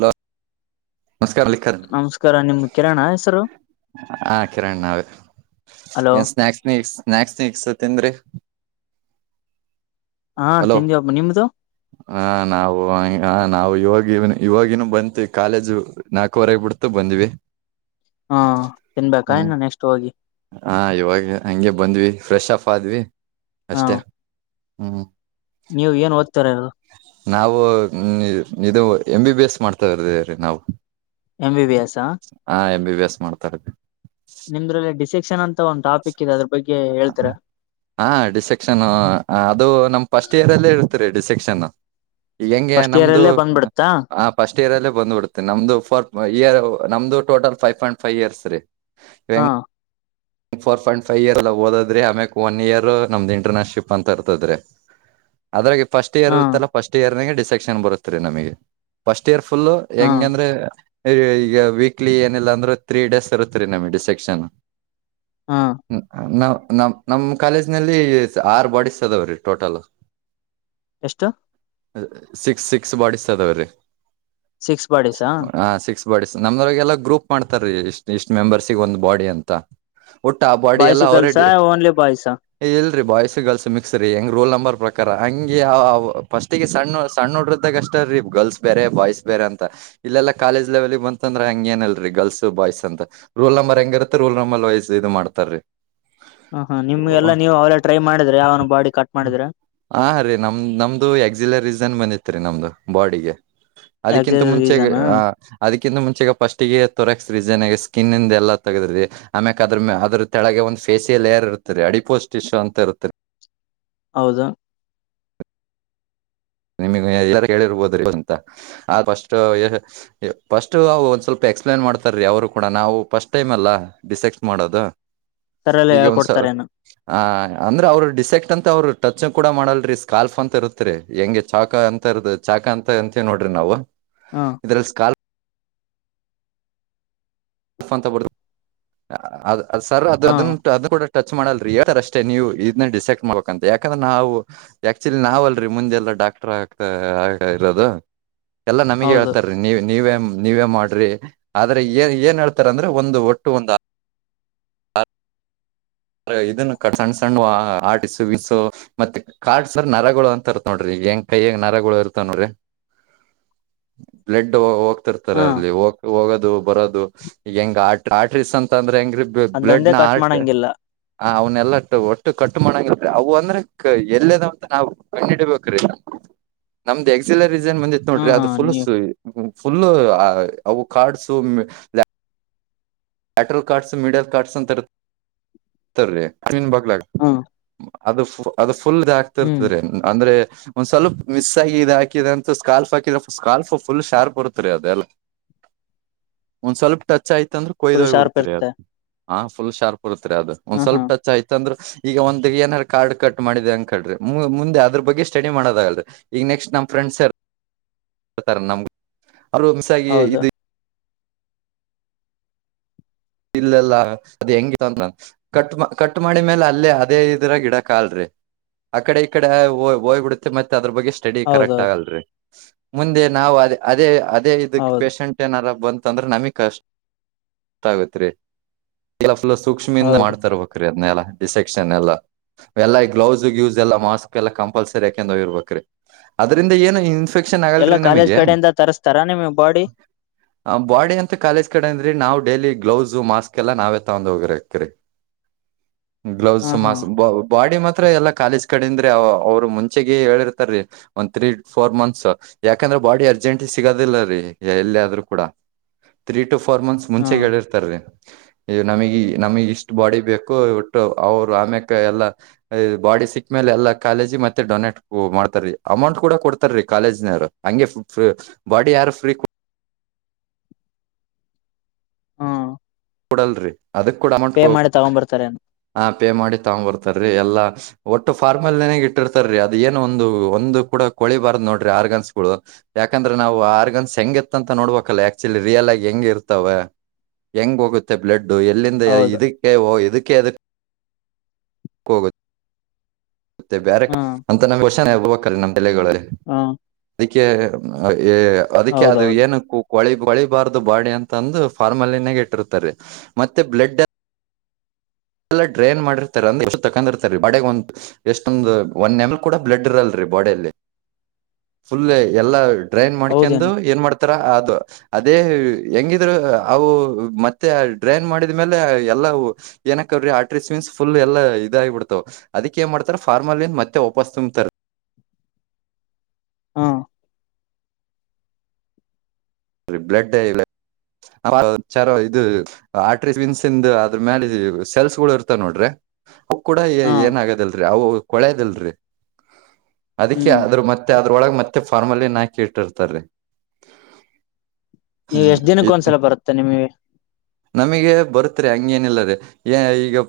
Hello. ನಮಸ್ಕಾರ ನಿಮ್ ಕಿರಣ್. ಹಾ ಕಿರಣ್ ನಾವೇ ಹಲೋ ಏನ್ ಸ್ನಾಕ್ಸ್ ನೀಕ್ಸ್ ಸ್ನಾಕ್ಸ್ ನೀಕ್ಸ್ ತಿಂದ್ರಿ ಹಾ ಹಲೋ ತಿಂದಿವಪ್ಪ ನಿಮ್ದು ಹಾ ನಾವು ಹಾ ನಾವು ಇವಾಗ್ ಇವನ ಇವಾಗಿನ್ನು ಬಂತ ಕಾಲೇಜು ನಾಲ್ಕುವರೆಗೆ ಬಿಡ್ತು ಬಂದಿವಿ. ಹಾ ತಿನ್ಬೇಕಾ ಹ್ಮ ಇನ್ನು ನೆಕ್ಸ್ಟ್ ಹೋಗಿ ಹಾ ಇವಾಗೆ ಹಂಗೆ ಬಂದ್ವಿ. ಫ್ರೆಶ್ ಅಪ್ ಆದ್ವಿ ಹಾ ಅಷ್ಟೇ ಹ್ಮ್. ನೀವು ಏನ್ ಓದ್ತಾರ ನಾವು ಇದು ಎಮ್ ಬಿ ಬಿ ಎಸ್ ಮಾಡ್ತಾರದೀ ನಾವು. ಎಂ ಬಿ ಬಿ ಎಸ್ ಹಾ. ಹಾ ಎಂ ಬಿ ಬಿ ಎಸ್ ಮಾಡ್ತ ಇರದ್ರಿ. ನಿಮ್ದ್ರಲ್ಲಿ ಡಿಸ್ಸೆಕ್ಷನ್ ಅಂತ ಒಂದು ಟಾಪಿಕ್ ಇದೆ ಅದ್ರ ಬಗ್ಗೆ ಹೇಳ್ ಹಾ ಡಿಸ್ಸೆಕ್ಷನ್ ಅದು ನಮ್ ಫಸ್ಟ್ ಇಯರ್ ಅಲ್ಲೇ ಇರ್ತರಿ ಡಿಸ್ಸೆಕ್ಷನ್. ಹೆಂಗೆ ಫಸ್ಟ್ ಇಯರ್ ನಮ್ದು ಅಲ್ಲೇ ಬಂದ್ಬಿಡ್ತಾ ಆ ಫಸ್ಟ್ ಇಯರ್ ಅಲ್ಲೇ ಬಂದ್ಬಿಡುತ್ತೆನೆ ನಮ್ದು ಫೋರ್ ಇಯರ್. ನಮ್ದು total five point five years ರೀ. ಇವ್ ಹಾ. ಫೋರ್ ಪಾಯಿಂಟ್ ಫೈವ್ ಇಯರ್ ಎಲ್ಲ ಓದುದ್ರೆ ಆಮ್ಯಕ್ ಒನ್ ಇಯರ್ ನಮ್ದು ಇಂಟರ್ನನ್ಶಿಪ್ ಅಂತ ಇರ್ತದ್ರಿ. ಅದ್ರಾಗೆ ಫಸ್ಟ್ ಇಯರ್ ಹಾ ಇರುತ್ತಲ್ಲ ಫಸ್ಟ್ ಇಯರ್ ನಾಗೆ ಡಿಸ್ಸೆಕ್ಷನ್ ಬರುತ್ರಿ ನಮಗೆ ಫಸ್ಟ್ ಇಯರ್ ಫುಲ್ಲು ಹಾ ಹೆಂಗ್ ಅಂದ್ರೆ ಈಗ ವೀಕ್ಲಿ ಏನಿಲ್ಲ ಅಂದ್ರು ತ್ರೀ ಡೇಸ್ ಇರುತ್ರಿ ನಮಗೆ ಡಿಸ್ಸೆಕ್ಷನ್. ಹಾ ಹ್ಮ ನಾವು ನಮ್ ನಮ್ ಕಾಲೇಜ್ ನಲ್ಲಿ ಆರು ಬಾಡಿಸ್ ಅದಾವ್ರಿ ಟೋಟಲ್. ಎಷ್ಟು. ಸಿಕ್ಸ್ ಸಿಕ್ಸ್ ಬಾಡಿಸ್ ಅದಾವ್ರೀ. ಸಿಕ್ಸ್ ಬಾಡೀಸಾ. ಬಾಡಿಸ್ ನಮ್ದಗೆಲ್ಲ ಗ್ರೂಪ್ ಮಾಡ್ತಾರೀ ಇಷ್ಟ್ ಇಷ್ಟ್ ಮೆಂಬರ್ಸಿಗೆ ಒಂದ್ ಬಾಡಿ ಅಂತ. ಒಟ್ಟ ಆ ಬಾಡಿ ಬಾಯ್ಸ್ ಎಲ್ಲ ಗರ್ಲ್ಸ್ ಅವ್ರಡ್ ಓನ್ಲಿ ಬಾಯ್ಸ್ ಹ ಇಲ್ರಿ ಬಾಯ್ಸ್ ಗರ್ಲ್ಸ್ ಮಿಕ್ಸ್ ರೀ ಹೆಂಗ್ ರೋಲ್ ನಂಬರ್ ಪ್ರಕಾರ ಹಂಗೆ ಫಸ್ಟಿಗೆ ಸಣ್ಣ ಸಣ್ಣ ಹುಡ್ರಿದ್ದಾಗ ಅಷ್ಟೇ ರೀ ಗರ್ಲ್ಸ್ ಬೇರೆ ಬಾಯ್ಸ್ ಬೇರೆ ಅಂತ. ಇಲ್ಲೆಲ್ಲ ಕಾಲೇಜ್ ಲೆವೆಲಿಗ್ ಬಂತಂದ್ರೆ ಹಂಗೇನಲ್ರಿ ಗರ್ಲ್ಸ್ ಬಾಯ್ಸ್ ಅಂತ ರೂಲ್ ನಂಬರ್ ಹೆಂಗಿರುತ್ತೆ ರೂಲ್ ನಂಬರ್ ವಯ್ಸ್ ಇದ್ ಮಾಡ್ತಾರೀ. ಹಾ ಹಾ ನಿಮ್ಗೆಲ್ಲಾ ನೀವು ಅವೆಲ್ಲ ಟ್ರೈ ಮಾಡಿದ್ರ ಯಾವನು ಬಾಡಿ ಕಟ್ ಮಾಡಿದ್ರ. ಹಾ ರೀ ನಮ್ದ್ ನಮ್ದು ಎಕ್ಸಿಲರೀಸನ್ ಬಂದಿತ್ರಿ ನಮ್ದು ಬಾಡಿಗೆ. ಅದಕ್ಕಿಂತ ಎಕ್ಸಾಕ್ಟ್ ಮುಂಚೆಗ್ ರೀಸನ್ ಹಾ ಕಿಂತ ಮುಂಚೆಗ ಫಸ್ಟಿಗೆ ತೊರೆಕ್ಸ್ ರೀಜನ್ ಸ್ಕಿನ್ ಇಂದ ಎಲ್ಲ ತಗದ್ರಿ ಆಮ್ಯಕ್ ಯಾದ್ರ ಮ ಅದ್ರ ತಳಗೆ ಒಂದ್ ಫೇಸಿಯಲ್ ಏಯರ್ ಇರ್ತರಿ ಅಡಿಪೋಸ್ಟ್ ಇಶ್ಯು ಅಂತ ಇರ್ತರಿ ಹೌದಾ ನಿಮಗೆ ಯಾರ ಹೇಳಿರ್ಬೋದ್ರಿ ಅಂತಸ್ ಫಸ್ಟ್ ಒಂದ್ ಸ್ವಲ್ಪ ಎಕ್ಸ್ಪ್ಲೇನ್ ಮಾಡ್ತಾರ ರೀ ಅವರು ಕೂಡ ನಾವು ಫಸ್ಟ್ ಟೈಮ್ ಅಲ್ಲ ಡಿಸೆಕ್ಸ್ಟ್ ಮಾಡೋದು ಸರ್ ಎಲ್ಲ ಈಗ ಒಂದ್ಸ ಹೇಳ್ಕೊಡ್ತಾರೇನು ಆ ಅಂದ್ರೆ ಅವರು ಡಿಸೆಕ್ಟ್ ಅಂತ ಅವರು ಟಚ್ ಕೂಡ ಮಾಡಲ್ರಿೀ ಸ್ಕಾಲ್ಫ ಅಂತ ಇರುತ್ರಿ ಹೆಂಗ ಚಾಕ ಅಂತ ಇರದು ಚಾಕ ಅಂತ ಅಂತ ನೋಡ್ರಿ ನಾವು ಹಾ ಇದ್ರಲ್ಲಿಲ್ ಅ ಅ ಸರ್ ಅದು ಹಾ ಅದದಡ ಟಚ್ ಮಾಡಲ್ರಿರ್ ಅಷ್ಟೇ ನೀವು ಇದನ್ನ ಡಿಸೆಕ್ಟ್ ಮಾಡ್ಬೇಕಂತ ಯಾಕಂದ್ರೆ ನಾವು ಆಕ್ಚುಲಿ ನಾವಲ್ರೀ ಮುಂದೆಲ್ಲ ಡಾಕ್ಟರ್ ಆಗ್ತಾ ಆ ಇರೋದು ಎಲ್ಲಾ ನಮಗ ಹೌದು ಹೇಳ್ತಾರಿ ನೀ ನೀವೇ ನೀವೇ ಮಾಡ್ರಿ ಆದ್ರೆ ಏನ್ ಏನ್ ಹೇಳ್ತ ಅಂದ್ರೆ ಒಂದು ಒಟ್ಟು ಒಂದು ಇದನ್ನ ಸಣ್ಣ ಸಣ್ಣ್ ಆಟಿಸು ಬಸು ಮತ್ತೆ ಕಾಡ್ರ್ ನರಗಳು ಅಂತರ ನೋಡ್ರಿ ಈಗ ಹೆಂಗ ಕೈಯಗ್ ನರಗಳು ಇರ್ತ ನ್ರೀ ಬ್ಲಡ್ ಹೋಗ ರ್ತಾರೆ ಹಾ ಅಲ್ಲಿ ಹೋಗೋದು ಬರೋದು ಈಗ ಹೆಂಗ ಆ ಆಟೀಸ್ ಅಂತ ಅಂದ್ರ ಸಂಗ್ರ ಬ್ಲಡ್ ಅದೊಂದೇ ನ ಕಟ್ ಆರ್ಟ್ ಮಾಡಂಗಿಲ್ಲ ಆ ಅವನ್ನೆಲ್ಲ ಒಟ್ಟು ಕಟ್ಟು ಮಾಡಂಗಿದ್ರಿ ಅವು ಅಂದ್ರೆ ಎಲ್ಲದಂತ ನಾವ್ ಕಣ್ಣಿಡ್ಬೇಕ್ರೀ ನಮ್ದ್ [unintelligible] ನ್ ಬಂದಿತ್ತು ಹಾ ನೋಡ್ರಿ ಹಾ ಅದು ಫು ನೀವು ಫುಲ್ಲ ಅವು ಕಾರ್ಡ್ಸ್ ಆಟ್ರೋ ಕಾರ್ಡ್ಸ್ ಮೀಡಲ್ ಕಾರ್ಡ್ಸ್ ಅಂತನ್ ಬಲ ಹಾ ಅದು ಅದು ಫುಲ್ ಇದ ಹ್ಮ್ ಆತಿರ್ತ್ರ ಅಂದ್ರೆ ಒಂದ್ ಸ್ವಲ್ಪ ಮಿಸ್ ಆಗಿ ಇ ಹಾಕಿದ ಅಂತ ಸ್ಕಾಲ್ಫ್ ಹಾಕಿದ್ರ ಸ್ಕಾಲ್ಫ್ ಫುಲ್ ಶಾರ್ಪ್ ಬರುತ್ತ ರರಿ ಅದೆಲ್ಲ ಒಂದ್ ಸ್ವಲ್ಪ ಟಚ್ ಆಯ್ತಂದ್ರ ಫುಲ್ ಕೊಯ್ದೋಯ್ ಶಾರ್ಪ್ ಬಿಡ್ತ್ರಿ ಅದು ಇರುತ್ತೆ ಹ ಫುಲ್ ಶಾರ್ಪ್ ಇರ್ತ್ರಿ ಅದ ಒಂದ್ ಹಾ ಹಾ ಸ್ವಲ್ಪ ಟಚ್ ಆಯ್ತಂದ್ರೆ ಈಗ ಒಂದ ಏನಾರ ಕಾರ್ಡ್ ಕಟ್ ಮಾಡಿದೆ ಅಂಕ್ರಿ ಮುಂದೆ ಅದ್ರ ಬಗ್ಗೆ ಸ್ಟಡಿ ಮಾಡದಾಗಲ್ ಈಗ ನೆಕ್ಸ್ಟ್ ನಮ್ಮ ಫ್ರೆಂಡ್ ಆನ್ಸರ್ ಹತಾರ ನಮ್ಗ ಅವರು ಮಿಸ್ ಆಗ ಹೌದು ಇದು ಇಲ್ಲಲ್ಲ ಅದ ಹೆಂಗ ಕಟ್ ಕಟ್ ಮಾಡಿ ಮೇಲೆ ಅಲ್ಲೇ ಅದೇ ಇದರ ಗಿಡ ಕಲ್ರರಿ ಆ ಕಡೆ ಈ ಕಡೆ ಹೋಗ್ಬಿಡುತ್ತೆ ಮತ್ತೆ ಅದ್ರ ಬಗ್ಗೆ ಸ್ಟಡಿ ಕರೆಕ್ಟ್ ಹೌದೌದು ಆಗಲ್ರರಿ ಮುಂದೆ ನಾವು ಅದ ಅದೇ ಅದೇ ಇದಕ್ ಹೌದು ಪೇಶಷಂಟ್ ಏನಾರ ಬಂತಂದ್ರೆ ನಮಿಗ್ ಕಷ್ಟ ಆಗತ್ರಿ ಸೂಕ್ಷ್ಮದಿಂದ ಹೌದು ಮಾಡ್ತರ್ಬೇಕ್ರೀ ಅದ್ನ್ನೆಲ್ಲ ಡಿಸೆಕ್ಷನ್ ಎಲ್ಲಾ ಎಲ್ಲ ಗ್ಲೌಸ್ ಯೂಸ್ ಎಲ್ಲ ಮಾಸ್ಕ್ ಎಲ್ಲ ಕಂಪಲ್ಸರಿ ಯಾಕೆ ಇರ್ಬೇಕ್ರೀ ಅದ್ರಿಂದ ಏನು ಇಫೆಕ್ಷನ್ ಎಲ್ಲ ಆಗಲ್ರರಿ ಕಾಲೇಜ್ ನಮಗೆ ಕಡೆಯಿಂದ ತರಿಸಸ್ತಾರಾ ನಿಮ್ಗೆ ಬಾಡಿ ಆ ಬಾಡಿ ಅಂತ ಕಾಲೇಜ್ ಕಡೆಂದ್ರಿ ನಾ ಡೈಲಿ ಗ್ಲೌಸು ಮಾಸ್ಕ್ ಎಲ್ಲ ನಾವೇ ತಗೊಂಡ ಹೋಗಿರತರಿ ಗ್ಲೌಸ್ ಹಾ ಹಾ ಮಾಸ್ ಬಡಿ ಮ ಎಲ್ಲಾ ಕಾಲೇಜ್ ಕಡೆದ್ರೆ ಅವರು ಮುಂಚೆಗ ಹೇಳಿರ್ತಾರೀ ಒಂದ್ ತ್ರೀ ಫೋರ್ ಮಂತ್ಸ್ ಯಾಕಂದ್ರೆ ಬಾಡಿ ಅರ್ಜೆಂಟ್ ಸಿಗೋದಿಲ್ಲ ರೀ ಎಲ್ಲಿ ಆದ್ ಕೂಡ ಟು ಫೋರ್ ಮಂತ್ಸ್ ಹಾ ಮುಂಚೆ ಹೇಳಿರ್ತಾರೀ ನಮಗೆ ನಮಗ್ ಇಷ್ಟ್ ಬಾಡಿ ಬೇಕು ಒಟ್ಟು ಅವರು ಆಮ್ಯಕ ಎಲ್ಲಾ ಬಾಡಿ ಸಿಕ್ಕ ಮೇಲೆ ಎಲ್ಲಾ ಕಾಲೇಜಿ ಮತ್ತೆ ಡೊನೇಟ್ ಮಾಡ್ತಾರೀ ಅಮೌಂಟ್ ಕೂಡ ಕೊಡ್ತಾರ ರೀ ಕಾಲೇಜಿನರು ಹಂಗೆ ಬಾಡಿ ಯಾರು ಫ್ರೀ ಹಾ ಕೊಡಲ್ರಿ ಅದಕ್ ಕೂಡ ಅಮೌಂಟ್ ಪೇ ಹೋಗ ಮಾಡಿ ತಗೊಂಡ್ ಬರ್ತಾರೆ ಆ ಪೇ ಮಾಡಿ ತಗೊಂಡ್ ಬರ್ತಾರೀ ಎಲ್ಲಾ ಒಟ್ಟು ಫಾರ್ಮಲ್ನೆ ಇಟ್ಟಿರ್ತಾರೀ ಅದು ಏನು ಒಂದು ಒಂದು ಕೂಡ ಕೊಳಿಬಾರ್ದ ನೋರಿ ಆರ್ಗನ್ಸ್ ಗಳು ಯಾಕಂದ್ರ ನವು ಆರ್ಗನ್ಸ್ ಹೆಂಗತ್ತ ಅಂತ ನೋಡ್ಬೇಕಲ್ಲ ಆಕ್ಚುಲಿ ರಿಯಲ್ ಆಗ ಹೆಂಗ ಹ ಇರ್ತಾವ ಹೆಂಗ್ ಹೋಗುತ್ತೆ ಬ್ಲಡ್ಡು ಎಲ್ಲಿಂದ ಹೌದು ಇದಕ್ಕೆ ಓ ಇದಕ್ಕೆ ಅದಕ್ಕೆ ಕೋಗ ಮತ್ತೆ ಬೇರೆ ಹಾ ಅಂತ ನಮಗೆ ವಷನೆ ಹರ್ಬೇಕಲ್ಲ ನಮ್ಮ ತಲೆಗಳು ಹಾ ಅದಕ್ಕೆ ಅದಕ್ಕೆ ಅದು ಹೌದೌದು ಏನು ಕೊಳಿ ಪಳಿಬಾರ್ದು ಬಾಡಿ ಅಂತಂದು ಫಾರ್ಮಲಿನಾಗ ಇಟ್ಟಿರ್ತಾರೆ ಮತ್ತೆ ಬ್ಲಡ್ ಎಲ್ಲಾ ಡ್ರೈನ್ ಮಾಡಿರ್ತಾರೆ ಅಂದ್ರೆ ಎಷ್ಟು ತಕೊಂಡಿರ್ತಾರಿ ಬಡಗ್ ಒಂದ ಎಷ್ಟೊಂದಂದು ಒನ್ ನೆಮಲ್ ಕೂಡ ಬ್ಲಡ್ ಇರಲ್ರಿ ಬು ಎಲ್ಲ ಡ್ರೈ ಹೌದೇನು ಮಾಡ ಮಾಡ್ ಅದು ಅದೇ ಹೆಂಗಿದ್ರು ಅವು ಮತ್ತೆ ಡ್ರೈನ್ ಮಾಡಿದ ಮೇಲೆ ಎಲ್ಲ ಏನಕ ಅವ್ರೀ ಆಟ್ರೀಮೀನ್ಸ್ ಫುಲ್ ಎಲ್ಲ ಇದಾಗಿಬಿಡ್ತಾವ ಅದಿ ಏನ್ ಮಾಡ್ತಾರ ಫಾರ್ಮಾಲನ್ ಮತ್ತೆ ವಪಾಸ್ ತುಂಬತರ್ ಹಾ ಅರಿ ಬ್ಲಡ್ ಇಲ್ಲ ಚ ಇದು ಆಟ್ರಿ ವಿನ್ಸಿಂದ ಅದ್ರ ಮೇಾಲ ಸೆಲ್ಸ್ ಗಳು ಇರ್ತ ನೋಡ್ರಿ ಅ ಕೂಡ ಹಾ ಏನ ಆಾಗದಲ್ರರಿ ಅವು ಕೊಳೆಯದಿಲ್ರರಿ ಅದಕ್ಕೆ ಹ್ಮ್ ಆದ್ರರು ಮತ್ತೆ ಅದ್ರೊಳಗ ಮತ್ತೆ ಫಾರ್ಮಲ್ಲಿ ನಾಕಿ ಇಟ್ಟಿರ್ತಾರೆ ನೀವು ಎಷ್ಟ್ ದಿನಕ್ಕ ಒಂದ್ಸಲ ಬರುತ್ತೆ ನಿಮಗೆ ನಮಗೆ ಬರುತ್ ಹಂಗ ನಿಲ್ಲ ರ ಈಗ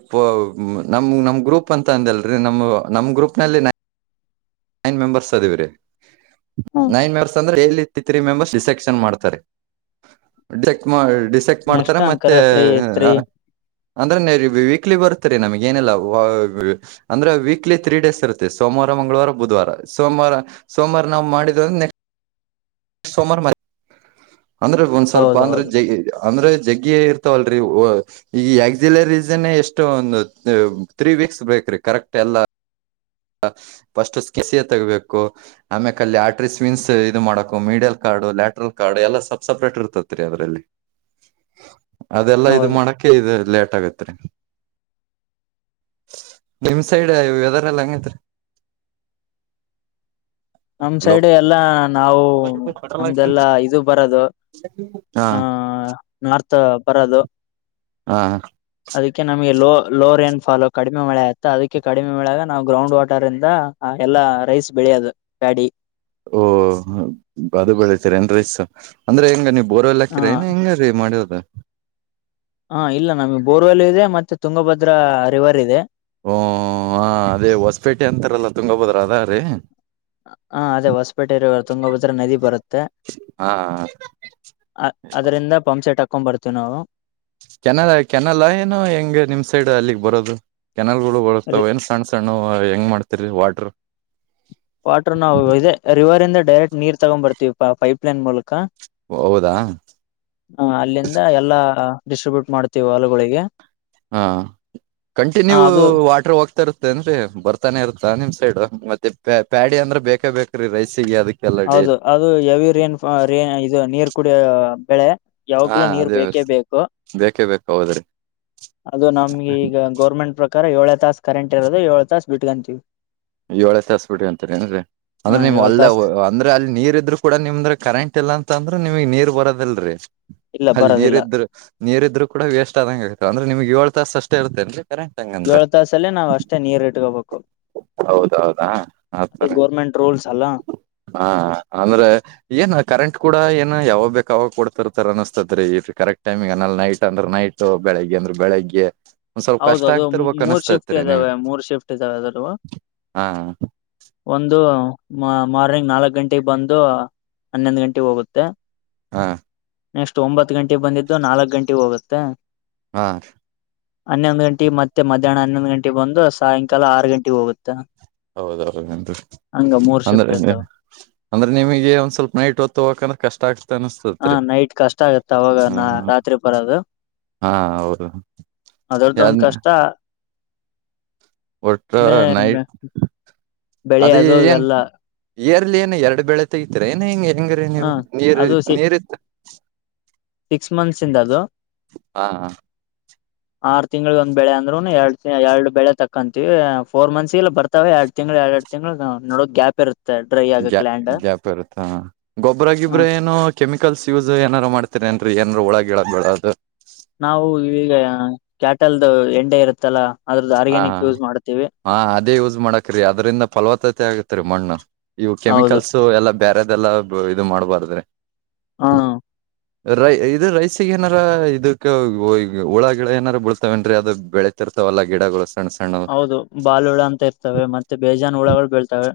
ನಮ್ ನಮ ಗ್ರೂಪ್ ಅಂತ ಅಂದಲ್ಲ ನ ನಮ್ ಗ್ರೂಪ್ ನಲ್ಲಿ ನ ನೈನ್ ಮೆಂಬರ್ಸ್ ಅದಿವೀ ಹ್ಮ ನೈನ್ ಮೆಂಬರ್ಸ್ ಅಂದ್ರೆ ಎ ತ್ರಿ ತ್ರಿ ಮೆಂಬರ್ಸ್ ಡಿಸೆಕ್ಷನ್ ಮಾಡತಾರೆ ಮಾಡ ಡಿಸೆಕ್ಟ್ ಮಾಡ್ತಾರ ನೆಕ್ಸ್ಟ್ ಅಂಕರ ಮತ್ತೆ ತ್ರೀ ತ್ರೀ ಅಂದ್ರೆ ವೀಕ್ಲಿ ಬರುತ್ತರೀ ನಮಗ ಏನಲ್ಲ ಅಂದ್ರೆ ವೀಕ್ಲಿ ತ್ರೀ ಡೇಸ್ ಇರುತ್ತೆ ಸೋಮ ಸೋಮವಾರ ಮಂಗಳವಾರ ಬುಧವಾರ ಸೋಮವಾರ ಸೋಮವಾರ ನಾವು ಮಾಡಿದ ನೆಕ್ಸ್ಟ್ ಸೋಮಾರ ಮ ಅಂದ್ರೆ ಒಂದ್ ಸ್ವಲ್ಪ ಅಂದ್ರೆ ಹೌದೌದು ಜೈ ಅಂದ್ರೆ ಜಗ್ಗಿಯ ಇರ್ತಾವಲ್ರರಿ ಈ ಎಕ್ಸಿಲ ರೀಸನ್ ಎಷ್ಟು ಒಂದ ಥ್ರೀ ಫಿಕ್ಸ್ ಬೇಕರೀ ಕರೆಕ್ಟ್ ಎಲ್ಲ ಫಸ್ಟ್ ಕಿಸಿಯ ತಗಬೇಕು ಆಮ್ಯ ಕ ಅಲ್ಲಿ ಆಟ್ರಿ ಸ್ವಿನ್ಸ್ ಇದು ಮಾಡಕು ಮೀಡಿಯಲ್ ಕ ಲೇಟರಲ್ ಕಾರ್ಡ್ ಎಲ್ಲ ಸಪ್ ಸಪ್ರೇಟ್ ಇರ್ತತ್ ರೀ ಅದರಲ್ಲಿ ಅದೆಲ್ಲಾ ಇದು ಹೌದು ಮಾಡೋಕ ಇದು ಲೇಟ್ ಅಗತಾರಿ ನಿಮ್ ಸೈಡ್ ವೆದರ್ ಎಲ್ಲಾ [inaudible] ನಮ್ ಹಲೋ ಸೈಡ್ ಎಲ್ಲಾ ನಾವು ನಮ್ದಲ್ಲಾ ಇದು ಬರದು ಹಾ ಹ ನಾರ್ತ್ ಬರೋದು ಹಾ ಅದಕ್ಕೆ ನಮ್ಗೆ ಎಲ್ಲೋ ಲೋರ್ ಏನ್ ಫಾಲ್ ಕಡಿಮೆ ಮಳೆ ಆಯತಾ ಅದಕ್ಕೆ ಕಡಿಮೆ ಮಳಾಗ ನಾವು ಗ್ರೌಂಡ್ ವಾಟರ್ ಇಂದ ಎಲ್ಲಾ ರೈಸ್ ಬಿ ಪ್ಯಾಡಿ ಓ ಅದು ಬೆಳಿತರಿ ಎನ್ರ ಅಂದ್ರೆ ಹೆಂಗ ನೀವು ಬೋರ್ ಹ ಎಲ್ಲಾಕಿರ ಏ ಹೆಂಗ ರೀ ಮಾಡರದ ಹಾ ಇಲ್ಲ ನಮ್ಗೆ ಬೋರ್ವೆಲ್ ಇದೆ ಮತ್ತೆ ತುಂಗಭದ್ರಾ ರಿವರ್ ಇದೆ ಹಓ ಹ ಅದೇ ಹೊಸಪೇಟೆ ಅಂತಾರಲ್ಲ ತುಂಗಭದ್ರ ಅದ ರೀ ಹ ಅದೇ ಹೊಸಪೇಟೆರು ತುಂಗಭದ್ರೆ ನದಿ ಬರುತ್ತೆ ಹಾ ಅ ಅದರಿಂದ ಪಂಪ್ಸೆಟ್ ಹಕೊಂಡ್ಂಬರ್ತೀವಿ ನಾವು ಕೆನಲ ಕೆನಲ ಏನು ಹೆಂಗ ನಿಮ್ ಸೈಡ್ ಅಲ್ಲಿಗ್ ಬರೋದು ಕೆನಲ್ ಗಳು ಬಳತಾವ ಏನ್ ಸಣ್ಣ ಸಣ್ಣ ಹೆಂಗ್ ಮಾಡ್ತರಿ ವಾಟ್ರ ವಾಟರ್ ನೇ ರಿವರ್ ಇಂದ ಡೈರೆಕ್ಟ್ ನೀರ್ ತಗೊಂಡ್ ಬರ್ತೀವಿ ಪೈಪ್ಲನ್ ಮೂಲಕ ಹೌದಾ ಹ ಅಲ್ಲಿಂದ ಎಲ್ಲಾ ಡಿಸ್ಟ್ರಿಬ್ಯೂಟ್ ಮಾಡ್ತೀವಿ ಆಲಗಳಿಗೆ ಹಾ ಕಂಟಿನ್ಯೂ ಅದು ವಾಟ್ರ ಹೋಗ್ತಾ ಇರ್ತ್ತೇನ್ರಿ ಬರ್ತಾನೆ ಇರ್ತ್ತ ನಿಮ್ ಸೈಡ್ ಮತ್ತೆ ಪ ಪ್ಯಾಡಿ ಅಂದ್ರೆ ಬೇಕೇ ಬೇಕ್ರೀ ರೈಸಿಗೆ ಅದ ಹೌದು ಅದು ಹೆವಿ ರೇನ್ ರೇನ್ ಇದು ನೀರ್ ಕುಡಿಯ ಬೆಳೆ ಹಾ ಯಾವಾಗ್ಲೂ ನೀರ್ ಅದೇ ಬೇಕೇ ಬೇಕು ಬೇಕೇ ಬೇಕ ಹೌದ್ರಿ ಅದು ನಮ್ಗೆ ಈಗ ಗೋರ್ಮೆಂಟ್ ಪ್ರಕಾರ ಏಳೇ ತಾಸ ಕರೆಂಟ್ ಇರೋದು ಏಳ ತಾಸ ಬಿಟ್ಕಂತೀವಿ ಏಳೇ ತಸ್ಬಿಟ್ಟಿ ಅಂತರಿ ನ್ರಿ ಹ ಅಂದ್ರೆ ನಿವು ಏಳ್ ಅಲ್ಲ ತಾಸ ಅಂದ್ರೆ ಅಲ್ಲಿ ನೀರ್ ಇದ್ರು ಕೂಡ ನಿಮ್ರ ಕರೆಂಟ್ ಇಲ್ಲ ಅಂತ ಅಂದ್ರ ನಿಮಗ್ ನೀರ್ ಬರದಿಲ್ರಿ ಇಲ್ಲ ಅಲ್ಲಿ ನೀರ ಬರೋದಿಲ್ಲ ಇದ್ರು ನೀರ ಇದ್ರು ಕೂಡ ವೇಸ್ಟ್ ಆದಂಗಗೆ ಆಯತ ಅಂದ್ರೆ ನಿಮಗ್ಗೆ ಏಳು ತಾಸ ಅಷ್ಟೇ ಇರ್ತೇನ್ರಿ ಕರೆಂಟ್ ಹಂಗಂದ್ರ ಏಳ್ ತಾಸಲ್ಲೇ ನಾವ ಅಷ್ಟೇ ನೀರ್ ಇಟ್ಕೋಬೇಕು ಹೌದೌದಾ ಅದು ಆತಾರೆ ಗೋರ್ಮೆಂಟ್ ರೂಲ್ಸ್ ಅಲ್ಲ ಹಾ ಅಂದ್ರೆ ಏನ ಕರೆಂಟ್ ಕೂಡ ಏನೋ ಯಾವಾಗ ಬೇಕ ಅವಾಗ ಕೊಡ್ತಿರ್ತಾರ ಅನಸ್ತತ್ ರೀ ಈ ಕರೆಕ್ಟ್ ಟೈಮಿ್ ಅನಲ್ಲಿ ನೈಟ್ ಅಂದ್ರ ನೈಟ್ ಬೆಳಗ್ಗೆ. ಅಂದ್ರೆ ಬೆಳಿಗ್ಗೆ ಒಂದ್ ಸ್ವಲ್ಪ ಕಷ್ಟ ಹೌದೌದು ಆಗ್ತಿರ್ಬೇಕ್ ಮೂರ್ ಶಿಫ್ಟ್ ಅನಸ್ತತ್ರಿ ನಿಮ್ಗ್ ಇದ್ದಾವೆ ಮೂರ್ ಶಿಫ್ಟ್ ಇದ್ದಾವೆ ಅದಲ್ಲೂ ಹಾ ಮಾರ್ನಿಂಗ್ ನಲ್ಕ್ ಗಂಟೆಗೆ ಬಂದು ಹನ್ನೊಂದು ಗಂಟೆಗೆ ಹೋಗುತ್ತೆ ಹಾ ನೆಕ್ಸ್ಟ್ ಒಂಬತ್ತು ಗಂಟೆಗೆ ಬಂದಿದ್ದು ನಾಲ್ಕ್ ಗಂಟೆಗೆ ಹೋಗುತ್ತೆ ಹಾ ಹನ್ನೊಂದು ಗಂಟೆಗೆ ಮತ್ತೆ ಮಧ್ಯಾಹ್ನ ಹನ್ನೊಂದು ಗಂಟೆಗೆ ಬಂದು ಸಾಯಂಕಾಲ ಆರು ಗಂಟೆಗೆ ಹೋಗುತ್ತಾ ಹೌದೌದುಂ ಶಿಫ್ಟ್ ಅಂದ್ರೆ ಇರ್ತಾವ ಅಂದ್ರೆ ನಿಮಗೆ ಒಂದ್ ಸ್ವಲ್ಪ ನೈಟ್ ಹೊತ್ತು ಹಕಣ ಕಷ್ಟ. ಆಗ್ತ ಹಾ ಅನಸ್ತತ್ರಿ ನೈಟ್ ಕಷ್ಟ ಆಗತ್ತೆ ಅವಾಗ ನಾ ಹ್ಮ್ ರಾತ್ರಿ ಬರೋದು. ಹಾ ಹೌದು ಅದ್ರ ಅದೊಂದು ಯಾನ್ ಕಷ್ಟ ಒಟ್ಟ ಒಮ್ಮೆ ನೈಟ್ ಬೆಳೆ ಅದ ಅದು ಏನ್. ಇವೆಲ್ಲ ಇಯರ್ಲಿ ಏನ ಎರಡ್ ಬೆಳೆತೆ ಇತ್ ಏನ ಹಿಂಗ್ ಹೆಂಗ್ರೀ ಹ ನೀವು ನೀರ್ ಅದು ಸಿ ನೀರ್ ಇತ್ತ. ಸಿಕ್ಸ್ ಮಂತ್ಸ್ ಇಂದ ಅದು. ಹ ಆರು ತಿಂಗಳಿ ಒಂದ್ ಬೆಳೆ ಅಂದ್ರುನು ಎರಡ್ ಎರಡು ಬೆಳೆ ತಕ್ಕಕಂತೀವಿ ಫೋರ್ ಮಂತ್ಸ್ ಇಲ್ಲ ಬರ್ತಾವ ಎರಡ್ ತಿಂಗ. ಎರ ಎರಡು ತಿಂಗಳು ನೋಡ ಗ್ಯಾಪ್ ಇರುತ್ತೆ ಡ್ರೈ ಗ್ಯಾ ಆಗಕ್ ಲ್ಯಾಂಡ್ ಗ್ಯಾಪ್ ಇರುತ್ತಾ ಹ ಗೊಬ್ಬ್ರಗಿಬ್ರ ಏನೋ ಕೆಮಿಕಲ್ಸ್ ಯೂಸ್ ಏನಾರು ಮಾಡ್ತರಿ ಅ ಏನ್ರು ಒಳ ಗಿಳ ಬೇಡದು. ನಾವು ಈಗ ಕ್ಯಾಟಲ್ದು ಎಂಡೆ ಇರುತ್ತೆ. ಹಾ ಹ ಹಾ ಅದೇ ಯೂಸ್ ಮಾಡಕ್ರೀ ಅದ್ರಂದ ಫಲವತ್ತತೆ ಆಗತ್ರಿ ಮಣ್ಣು. ಇವು ಹೌದು ಕೆಮಿಕಲ್ಸ್ ಎಲ್ಲಾ ಬೇರೆದೆಲ್ಲ ಇದು ಮಾಡ್ಬಾರ್ದ್ರಿ. ಹಾ ರೈ ಇದು ರೈಸಿಗೆ ಏನಾರ ಇದಕ್ಕ ಹುಳ ಗಿಳ ಏನಾರ ಬಳ್ತವೇನ್ರೀ ಅದು ಬೆಳೆತಿರ್. ಅವಲ್ಲ ಗಿಡಗಳು. ಸಣ್ಣ ಸಣ್ಣವು ಹೌದು ಬಾಲ್ ಹುಳ ಅಂತ ಇರ್ತವೆ ಮತ್ತೆ ಬೇಜಾನ್ ಹುಳಗಳು ಬೆಳ್ತವೆ.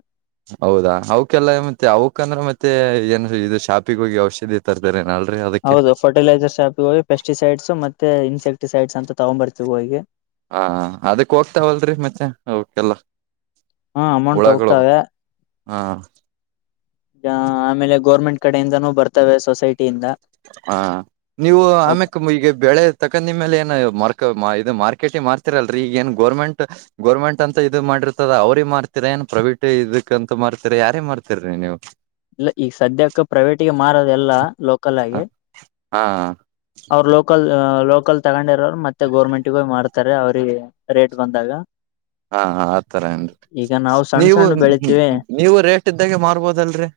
ಹೌದಾ ಅವಕಲ್ಲ ಮತ್ತೆ ಅವ್ಕ ಅಂದ್ರೆ ಮತ್ತೆ ಏನ್ ಇದು ಶಾಪಿಿಗೆ ಹೋಗಿ ಔಷಧಿ ತರ್ತಾರೆ ನಳ. ಹೌದು ಫರ್ಟಿಲೈಸರ್ಸ್ ಶಾಪಿಗೆ ಹೋಗಿ ಪೆಸ್ಟಿಸೈಡ್ಸ್ ಮತ್ತೆ ಇನ್ಸೆಕ್ಟಿಸೈಡ್ಸ್ ಅಂತ ತಗೊಂಡ್ ಬರ್ತೀವಿ ಹೋಗಿ. ಹಾ ಅದಕ್ ಹೋಗ್ತಾವಲ್ರಿ ಮತ್ತೆ ಅವಕಲ್ಲ. ಹಾ ಅಮೌಂಟ್ ಹೋಗತಾಗ ಹಾ ಆಮೇಲೆ ಗೋರ್ಮೆಂಟ್ ಕಡೆಯಿಂದಾನೂ ಬರ್ತವೆ ಸೊಸೈಟಿಯಿಂದ ಹಾ ನೀವು ಆಮ್ಯಕ್ ಈಗ ಬೆಳೆ ತಕ್ಕ ನಿಮ್ಮೇಲೆ ಏನು ಮರ್ ಇದು ಮಾರ್ಕೆಟಿ ಮಾರ್ತಿರಲ್ರಿ ಈಗ ಏನ್ ಗೋರ್ಮೆಂಟ್ ಗೋರ್ಮೆಂಟ್ ಅಂತ ಇದು ಮಾಡಿರ್ತದ ಅವ್ರಿಗೆ ಮಾರ್ತಿರ. ನನ್ ಪ್ರವೀಟ್ ಇದಕ್ಕಂತ ಮಾಡ್ತರಿ ಯಾರೇ ಮಾಡ್ತಿರಿ ನೀವು. ಇಲ್ಲ ಈಗ ಸದ್ಯಕ್ಕೆ ಪ್ರೈವೇಟಗೆ ಮಾರದೆ ಎಲ್ಲ ಲೋಕಲ್ ಆಗಿ ಹಾ ಅವರು ಲೋಕಲ್ ಲೋಕಲ್ ತಗೊಂಡಿರೋರು ಮತ್ತೆ ಗೌರ್ಮೆಂಟ್ಗೂ ಮಾಡ್ತಾರೆ ಇತಾರೆ ಅವ್ರ ರೇಟ್ ಬಂದಾಗ [inaudible] ಹಾ ಆತರ ಏನ್ರಿ ಈಗ ನಾವು ಸಣ್ಣ ನೀವು ಸಣ್ಣ ಬೆಳಿತೀವಿ ನೀವು ರೇಟ್ ಇದ್ದಾಗೆ ಮಾರ್ಬೋದಲ್ರರಿ.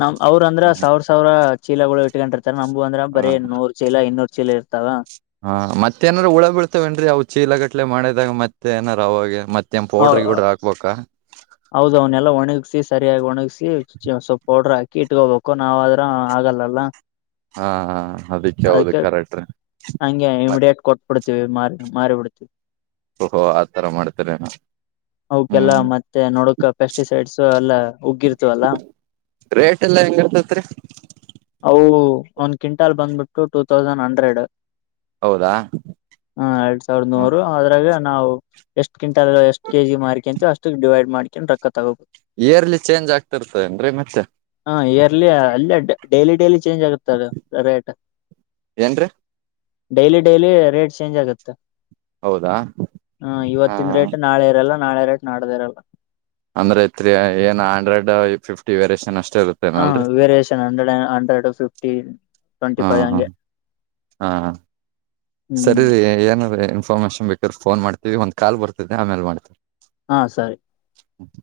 ನಮ ಅವ್ರ ಅಂದ್ರ ಸಾವರ್ ಸಾವಿರ ಚೀಲಗಳು ಇಟ್ಕೊಂಡರ್ ನಂಬಗ ಅಂದ್ರ ಬರೀ ಹ ನೂರು ಚೀಲ ಇನ್ನೂರು ಚೀಲ ಇರ್ತಾವ ಹಾ ಮತ್ತೆ ಏನಾರ ಉುಳ ಬೀಳ್ತವೇಏನ್ರೀ ಅವು ಚೀಲ ಗಟ್ಲೆ ಮಾಡಿದಾಗ ಮತ್ತೆ ಏನಾರ ಅವಾಗೆ ಮತ್ತೆ ಮಮ ಪೌಡ್ರಿ ಗಿಡ್ರರ್ ಹಾಕ್ಬಬೇಕ ಹೌದ ಅವನ್ನೆಲ್ಲ ಒಣಗಸ ಸರಿಯಾಗಿ ಒಣಗಸಿ ಸ್ವಲ್ಪ ನೋಡ್ರ ಅಕ್ಕಿ ಇಟ್ಕೋಬೇಕು ನಾವ್ ಆದ್ರ ಆಗಲ್ಲಲ್ಲ ಹಾ ಹೌದು ಅದಕ್ಕೆ ಕರೆಕ್ಟ್ರಿ ಹಂಗೆ ಇಮಿಡಿಯೇಟ್ ಕೊಟ್ಬಿಡ್ತ ಮಾಬಡ ಓಹೋ ಆತರ ಮಾಡ್ತೇನೆ ನಾ ಅವಕಲ್ಲ ಮತ್ತೆ ನೋಡಕ ಪೆಸ್ಟಿಸೈಡ್ಸ್ ಎಲ್ಲಾ ಉಗ್ಗಿರ್ತವಲ್ಲ ರೇಟ್ ಎಲ್ಲಾ ಹೆಂಗ ಇರ್ತತ್ರಿ ಅವು ಒಂದ್ ಕ್ವಿಂಟಾಲ್ ಬಂದ್ಬಿಟ್ಟು ಟೂ ತೌಸಂಡ್ ಹಂಡ್ರೆಡ್ ಹೌದಾ ಹಾ ಎರಡ್ ಸಾವಿರದ ಹ ಮೂೂರು ಅದ್ರಾಗ ನಾವು ಎಷ್ಟು ಕಿಂಟಲ್ ಎಷ್ಟ ಕೆ ಜಿ ಮಾರ್ಕಂತ ಅಷ್ಟು ಡಿವೈಡ್ ಮಾಡ್ಕೊಂಡು ರೊ ತಗೋಬೇಕುದು ಇಯರ್ಲಿ ಚೇಂಜ್ ಆಗ್ತಿರ್ತದ ಏನ್ರಿ ಮತ್ತೆ ಡೇಲಿ ಡೈಲಿ ಚೇಂಜ್ ಆಗತ್ತದ ರೇಟ್ ಏನ್ರೀ ಡೈಲಿ ಡೈಲಿ ರೇಟ್ ಚೇಂಜ್ ಆಗುತ್ತೆ ಹೌದಾ ಹ ಹಾ ಇವತ್ತಿನ ರೇಟ್ ನಾಳೆ ಇರಲ್ಲ ನಾಳೆರಟ್ ನಡದಿರಲ್ಲ ಅಂದ್ರೆ ರಿ ಏನ್ ಆಂಡ್ರಾಯಡ್ ಫಿಫ್ಟಿ ವೇರಿಯೇಷನ್ ಅಷ್ಟ ಹಾ variation hundred hundred fifty twenty ಹ್ಮ ಫೈವ್ ಹಾ ಹಂಗೆ ಹಾ ಹ್ಮ್ ಸರಿ ರರಿ ಏನಾದ್ರ ಇನ್ಫಾರ್ಮೇಶನ್ ಬೇಕಾದ್ರೆ ಫೋನ್ ಮಾಡ್ತೀವಿ ಒಂದ್ ಕಾಲ್ ಬರ್ತಿದ್ದೆ ಆಮೇಲೆ ಮಾಡ್ತೀವಿ ಹಾ ಸರಿ ಹ್ಮ